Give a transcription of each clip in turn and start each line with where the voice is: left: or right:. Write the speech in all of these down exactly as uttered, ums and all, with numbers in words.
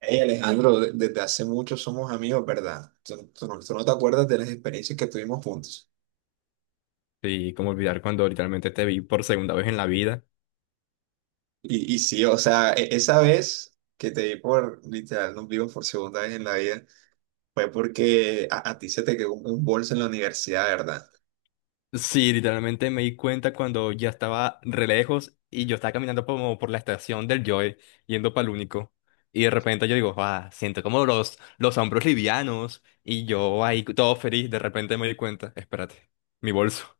right: Hey Alejandro, de- desde hace mucho somos amigos, ¿verdad? Tú, tú no tú no te acuerdas de las experiencias que tuvimos juntos.
left: Sí, cómo olvidar cuando literalmente te vi por segunda vez en la vida.
right: Y, y sí, o sea, e- esa vez que te vi, por literal, nos vimos por segunda vez en la vida, fue porque a, a ti se te quedó un, un bolso en la universidad, ¿verdad?
left: Sí, literalmente me di cuenta cuando ya estaba re lejos y yo estaba caminando como por la estación del Joy, yendo para el único. Y de repente yo digo, ah, siento como los, los hombros livianos. Y yo ahí todo feliz, de repente me di cuenta, espérate, mi bolso.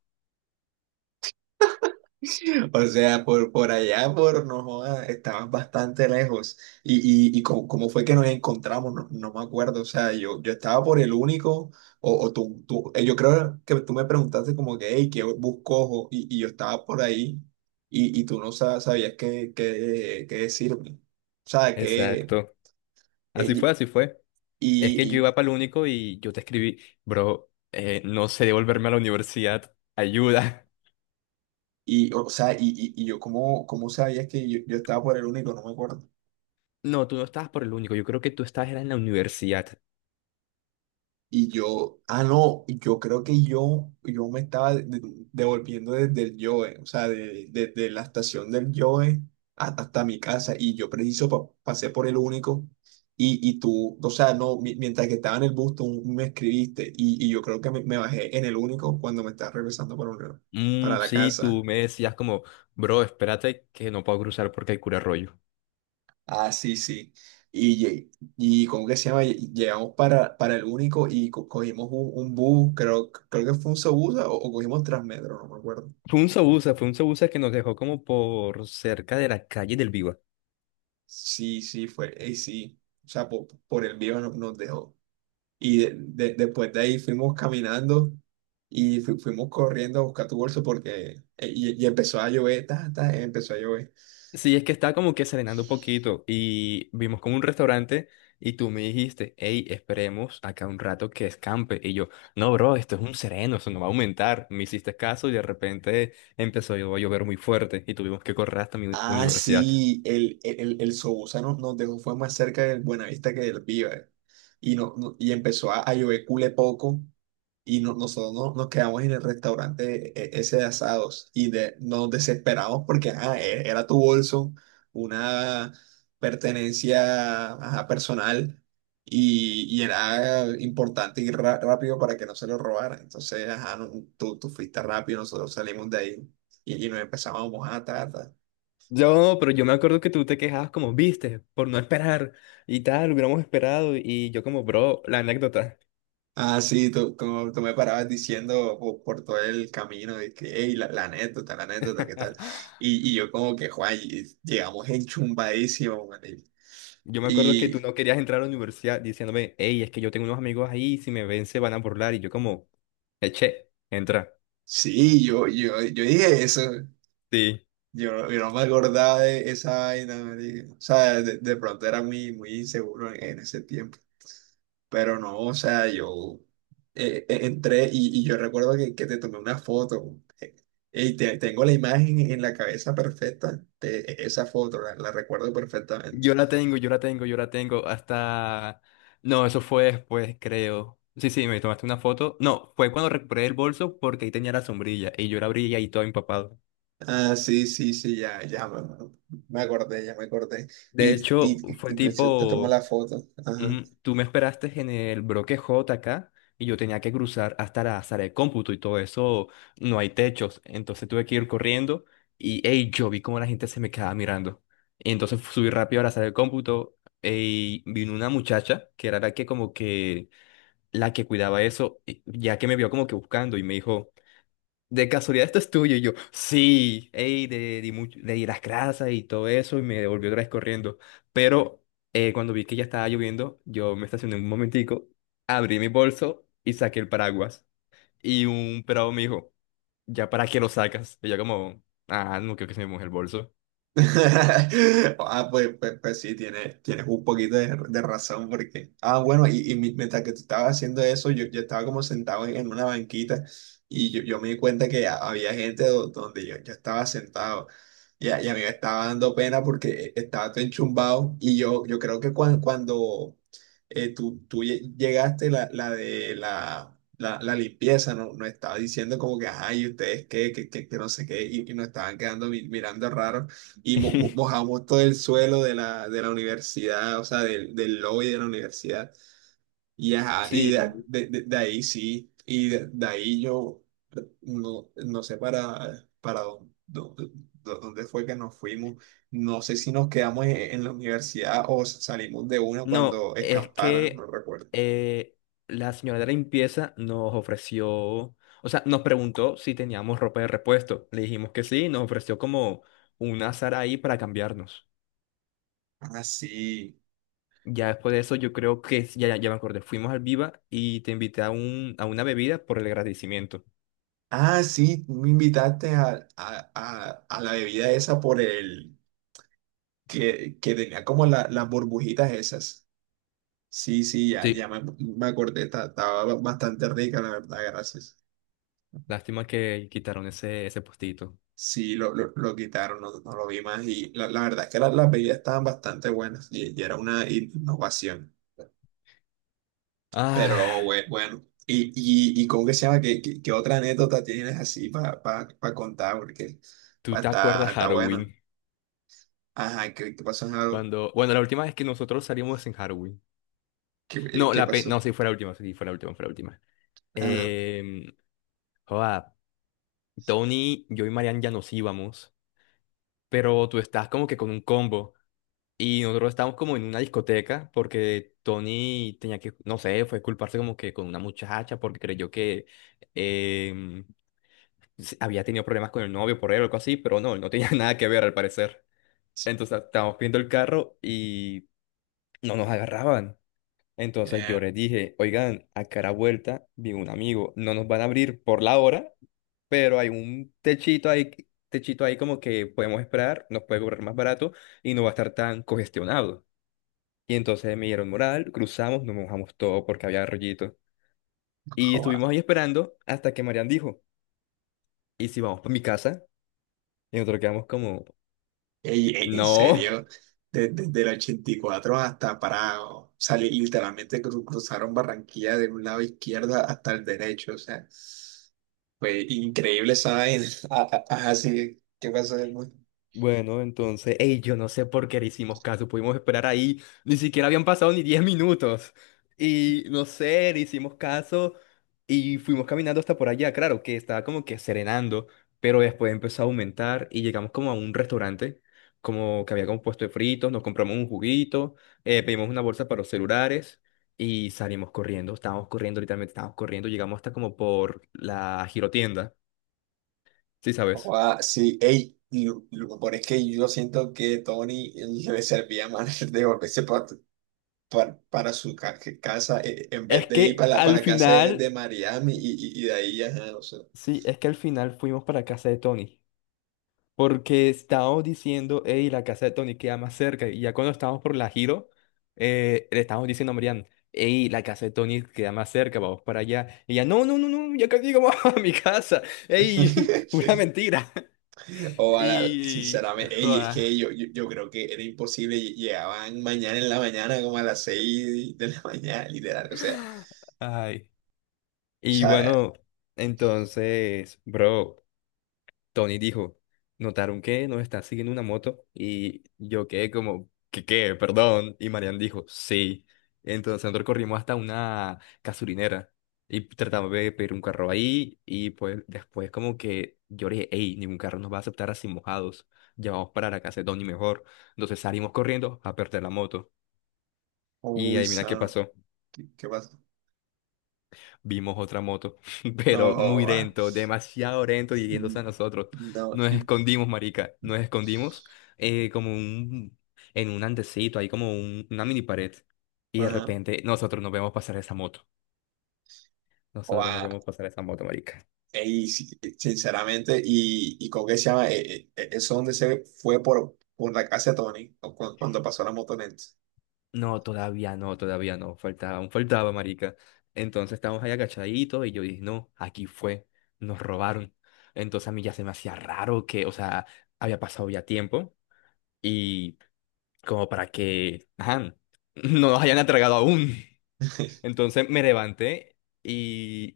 right: O sea, por, por allá, por, no jodas, estabas bastante lejos. Y, y, y cómo, cómo fue que nos encontramos, no, no me acuerdo. O sea, yo, yo estaba por el único, o, o tú, tú, eh, yo creo que tú me preguntaste como que, hey, ¿qué busco? Y, y yo estaba por ahí y, y tú no sa- sabías qué, qué, qué decirme. O sea, que,
left: Exacto.
right: eh,
left: Así fue, así fue. Es que
right: y,
left: yo
right: y,
left: iba para el único y yo te escribí, bro, eh, no sé devolverme a la universidad, ayuda.
right: y, y, o sea, y, y, y yo, ¿cómo, cómo sabías que yo, yo estaba por el único? No me acuerdo.
left: No, tú no estabas por el único, yo creo que tú estabas era en la universidad.
right: Y yo, ah, no, yo creo que yo, yo me estaba de- de- devolviendo desde el Yoe, o sea, de- desde la estación del Yoe hasta, hasta mi casa. Y yo preciso pa- pasé por el único. Y, y tú, o sea, no, mi- mientras que estaba en el bus, tú me escribiste. Y, y yo creo que me, me bajé en el único cuando me estaba regresando para, un- para
left: Mm,
right: la
left: sí,
right: casa.
left: tú me decías como, bro, espérate que no puedo cruzar porque hay cura rollo.
right: Ah, sí, sí. Y, lle- y ¿cómo que se llama? Lle- Llegamos para, para el único y co- cogimos un, un bus, creo, creo que fue un Sobusa o, o cogimos Transmetro, no me acuerdo.
left: Fue un sabusa, fue un sabusa que nos dejó como por cerca de la calle del Viva.
right: Sí, sí, fue, y sí. O sea, po- por, el vivo no- nos dejó. Y de- de- después de ahí fuimos caminando y fu- fuimos corriendo a buscar tu bolso porque eh, y, y empezó a llover, ta, ta, empezó a llover.
left: Sí, es que estaba como que serenando un poquito y vimos como un restaurante y tú me dijiste, hey, esperemos acá un rato que escampe. Y yo, no, bro, esto es un sereno, eso no va a aumentar. Me hiciste caso y de repente empezó a llover muy fuerte y tuvimos que correr hasta mi
right: Ah,
left: universidad.
right: sí, el, el, el, el Sobusano nos dejó, fue más cerca del Buenavista que del Viva. Y no, no- y empezó a, a llover cule poco y no, nosotros no, nos quedamos en el restaurante e- e- ese de asados y de, nos desesperamos porque ajá, e- era tu bolso, una pertenencia, ajá, personal, y, y era importante ir ra- rápido para que no se lo robaran. Entonces, ajá, no- tú, tú fuiste rápido, nosotros salimos de ahí y, y nos empezamos a mojar, ta, ta.
left: Yo, pero yo me acuerdo que tú te quejabas como, viste, por no esperar y tal, hubiéramos esperado y yo como, bro, la anécdota.
right: Ah, sí, tú, como tú me parabas diciendo po- por todo el camino de que, hey, la, la anécdota, la anécdota, ¿qué tal? Y, y yo como que, Juan, y- llegamos enchumbadísimos, marica".
left: Yo me acuerdo que tú
right: Y
left: no querías entrar a la universidad diciéndome, hey, es que yo tengo unos amigos ahí, si me ven se van a burlar y yo como, eche, entra.
right: sí, yo, yo, yo dije eso,
left: Sí.
right: yo, yo no me acordaba de esa vaina, marica. O sea, de, de pronto era muy, muy inseguro en, en ese tiempo. Pero no, o sea, yo eh, eh, entré y, y yo recuerdo que, que te tomé una foto. Eh, y te- tengo la imagen en la cabeza perfecta de esa foto, la, la recuerdo perfectamente.
left: Yo la tengo, yo la tengo, yo la tengo, hasta... No, eso fue después, creo. Sí, sí, me tomaste una foto. No, fue cuando recuperé el bolso porque ahí tenía la sombrilla y yo la abrí y ahí todo empapado.
right: Ah, sí, sí, sí, ya, ya me, me acordé, ya me acordé. Y,
left: De
right: y,
left: hecho,
right: y,
left: fue
right: y preciso te tomo
left: tipo...
right: la foto, ajá.
left: Ujú. Tú me esperaste en el bloque J acá y yo tenía que cruzar hasta la sala de cómputo y todo eso, no hay techos, entonces tuve que ir corriendo y ey, yo vi cómo la gente se me quedaba mirando. Y entonces subí rápido a la sala de cómputo y vino una muchacha que era la que como que la que cuidaba eso, y- ya que me vio como que buscando y me dijo, de casualidad, esto es tuyo. Y yo, sí, ey, de, di mucho- le di las grasas y todo eso, y me devolvió otra vez corriendo. Pero eh, cuando vi que ya estaba lloviendo, yo me estacioné un momentico, abrí mi bolso y saqué el paraguas. Y un pelado me dijo, ¿ya para qué lo sacas? Y yo, como, ah, no creo que se me moje el bolso.
right: Ah, pues, pues, pues sí, tienes, tienes un poquito de, de razón porque, ah, bueno, y, y mi- mientras que tú estabas haciendo eso, yo, yo estaba como sentado en, en una banquita y yo, yo me di cuenta que ha- había gente do- donde yo, yo estaba sentado y a, y a mí me estaba dando pena porque estaba todo enchumbado y yo, yo creo que cuan- cuando, eh, tú, tú lle- llegaste, la, la de la, la, la limpieza, ¿no? Nos estaba diciendo como que, ay, ¿ustedes qué? Que, que, que no sé qué, y, y nos estaban quedando mi- mirando raro. Y mo- mo- mojamos todo el suelo de la, de la universidad, o sea, del, del lobby de la universidad. Y, ajá, y de,
left: Sí.
right: de- de- de ahí sí, y de, de ahí yo no, no sé para, para dónde, dónde- dónde fue que nos fuimos. No sé si nos quedamos en, en la universidad o salimos de una
left: No,
right: cuando
left: es
right: escamparan, no
left: que
right: recuerdo.
left: eh, la señora de la limpieza nos ofreció, o sea, nos preguntó si teníamos ropa de repuesto. Le dijimos que sí, nos ofreció como un azar ahí para cambiarnos.
right: Ah, sí.
left: Ya después de eso, yo creo que, ya, ya ya me acordé, fuimos al Viva y te invité a, un, a una bebida por el agradecimiento.
right: Ah, sí, tú me invitaste a, a- a- a la bebida esa por el que, que tenía como la- las burbujitas esas. Sí, sí, ya,
left: Sí,
right: ya me, me acordé, está- estaba ba- bastante rica, la verdad, gracias.
left: lástima que quitaron ese, ese postito.
right: Sí, lo, lo, lo quitaron, no, no lo vi más y la, la verdad es que las, las bebidas estaban bastante buenas y, y era una innovación, pero
left: Ah,
right: bue- bueno. ¿Y, y, y cómo que se llama? ¿Qué, qué, qué otra anécdota tienes así para pa, pa- pa contar? Porque
left: ¿tú
right: pa-
left: te
right: está,
left: acuerdas
right: está bueno.
left: Halloween?
right: Ajá, ¿qué, qué pasó en algo?
left: Cuando, bueno, la última vez que nosotros salimos en Halloween.
right: ¿Qué,
left: No,
right: qué
left: la pe-
right: pasó?
left: no, sí fue la última, sí fue la última, fue la última.
right: Ajá.
left: Eh, joda, Tony, yo y Marian ya nos íbamos, pero tú estás como que con un combo y nosotros estábamos como en una discoteca porque Tony tenía que, no sé, fue culparse como que con una muchacha porque creyó que em, se- había tenido problemas con el novio por él o algo así, pero no, no tenía nada que ver al parecer. Entonces estábamos viendo el carro y no nos agarraban. Entonces yo
right: Eh,
left: les dije, oigan, a cara vuelta, vi un amigo, no nos van a abrir por la hora pero hay un techito ahí, techito ahí como que podemos esperar, nos puede cobrar más barato y no va a estar tan congestionado. Y entonces me dieron moral, cruzamos, nos mojamos todo porque había rollito. Y estuvimos ahí esperando hasta que Marian dijo, ¿y si vamos para mi casa? Y nosotros quedamos como,
right: Ey, ey, en
left: no.
right: serio, de- desde el ochenta y cuatro hasta Parado, salir literalmente cru- cruzaron Barranquilla de un lado izquierdo hasta el derecho, o sea, fue increíble esa vaina. Ah, ah, ah, sí, ¿qué pasó después?
left: Bueno, entonces, ey, yo no sé por qué le hicimos caso, pudimos esperar ahí, ni siquiera habían pasado ni diez minutos. Y no sé, le hicimos caso y fuimos caminando hasta por allá, claro, que estaba como que serenando, pero después empezó a aumentar y llegamos como a un restaurante, como que había como puesto de fritos, nos compramos un juguito, eh, pedimos una bolsa para los celulares y salimos corriendo, estábamos corriendo, literalmente estábamos corriendo, llegamos hasta como por la girotienda, ¿sí sabes?
right: Ah, sí, ey, lo, lo mejor es que yo siento que Tony le servía más de volverse pa- pa- para su ca- casa, eh, en
left: Es
right: vez de ir
left: que
right: para la, para
left: al
right: la casa de, de
left: final
right: Mariami y, y, y de ahí, ajá, o sea.
left: Sí, es que al final fuimos para casa de Tony, porque estábamos diciendo, hey, la casa de Tony queda más cerca, y ya cuando estábamos por la Giro, eh, le estábamos diciendo a Marian, hey, la casa de Tony queda más cerca, vamos para allá. Y ella, no, no, no, no, ya casi llegamos a mi casa, hey, pura mentira.
right: O a la-
left: Y,
right: sinceramente, ey, es
left: joda,
right: que yo, yo, yo creo que era imposible, lle- llegaban mañana en la mañana, como a las seis de la mañana, literal, o sea,
left: ay.
right: o
left: Y
right: sea,
left: bueno, entonces, bro. Tony dijo, notaron que nos está siguiendo una moto y yo quedé como, ¿qué qué? Perdón. Y Marian dijo, sí. Entonces nosotros corrimos hasta una casurinera y tratamos de pedir un carro ahí y pues después como que yo le dije, hey, ningún carro nos va a aceptar así mojados. Ya vamos para la casa de Tony mejor. Entonces salimos corriendo a perder la moto. Y
right: uy,
left: adivina qué
right: son,
left: pasó.
right: ¿qué, qué pasa?
left: Vimos otra moto,
right: No,
left: pero muy
right: joda.
left: lento, demasiado lento y yéndose
right: Mm,
left: a nosotros.
right: no,
left: Nos
right: y-
left: escondimos, marica, nos escondimos eh, como un, en un andecito, hay como un- una mini pared. Y de
right: ajá,
left: repente nosotros nos vemos pasar esa moto. Nosotros nos
right: joda,
left: vemos pasar esa moto, marica.
right: ey, sí, sinceramente, y, y con qué se llama, Eh, eh, eso donde se fue por, por la casa de Tony, o cu- cuando pasó la motoneta.
left: No, todavía no, todavía no. Faltaba, aún faltaba, marica. Entonces estábamos ahí agachaditos y yo dije, no, aquí fue, nos robaron. Entonces a mí ya se me hacía raro que, o sea, había pasado ya tiempo y como para que, ajá, no nos hayan atragado aún. Entonces me levanté y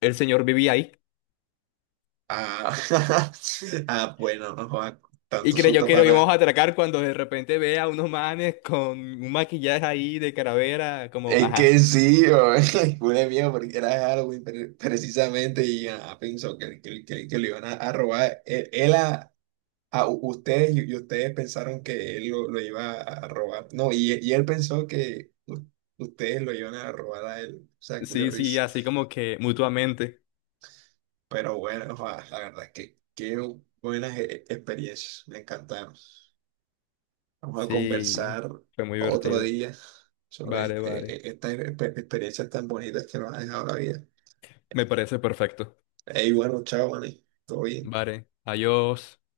left: el señor vivía ahí.
right: Ah, ah, bueno, no joda,
left: Y
right: tanto
left: creyó
right: susto
left: que
right: para
left: lo íbamos a
right: nada.
left: atracar cuando de repente ve a unos manes con un maquillaje ahí de calavera, como,
right: Es
left: ajá.
right: que sí, o- fue mío porque era Halloween pre- precisamente y ah, pensó que, que, que- que le iban a, a robar. Él, él a, a u- ustedes y, y ustedes pensaron que él lo, lo iba a a robar. No, y, y él pensó que u- ustedes lo iban a robar a él. O sea, culé
left: Sí, sí,
right: risa.
left: así como que mutuamente.
right: Pero bueno, joda, la verdad es que qué buenas e- e-, experiencias, me encantaron. Vamos a
left: Sí,
right: conversar
left: fue muy
right: otro
left: divertido.
right: día sobre eh,
left: Vale, vale.
right: eh, estas exper- experiencias tan bonitas que nos ha dejado la vida.
left: Me parece perfecto.
right: Hey, bueno, chao, Manny. Todo bien.
left: Vale, adiós.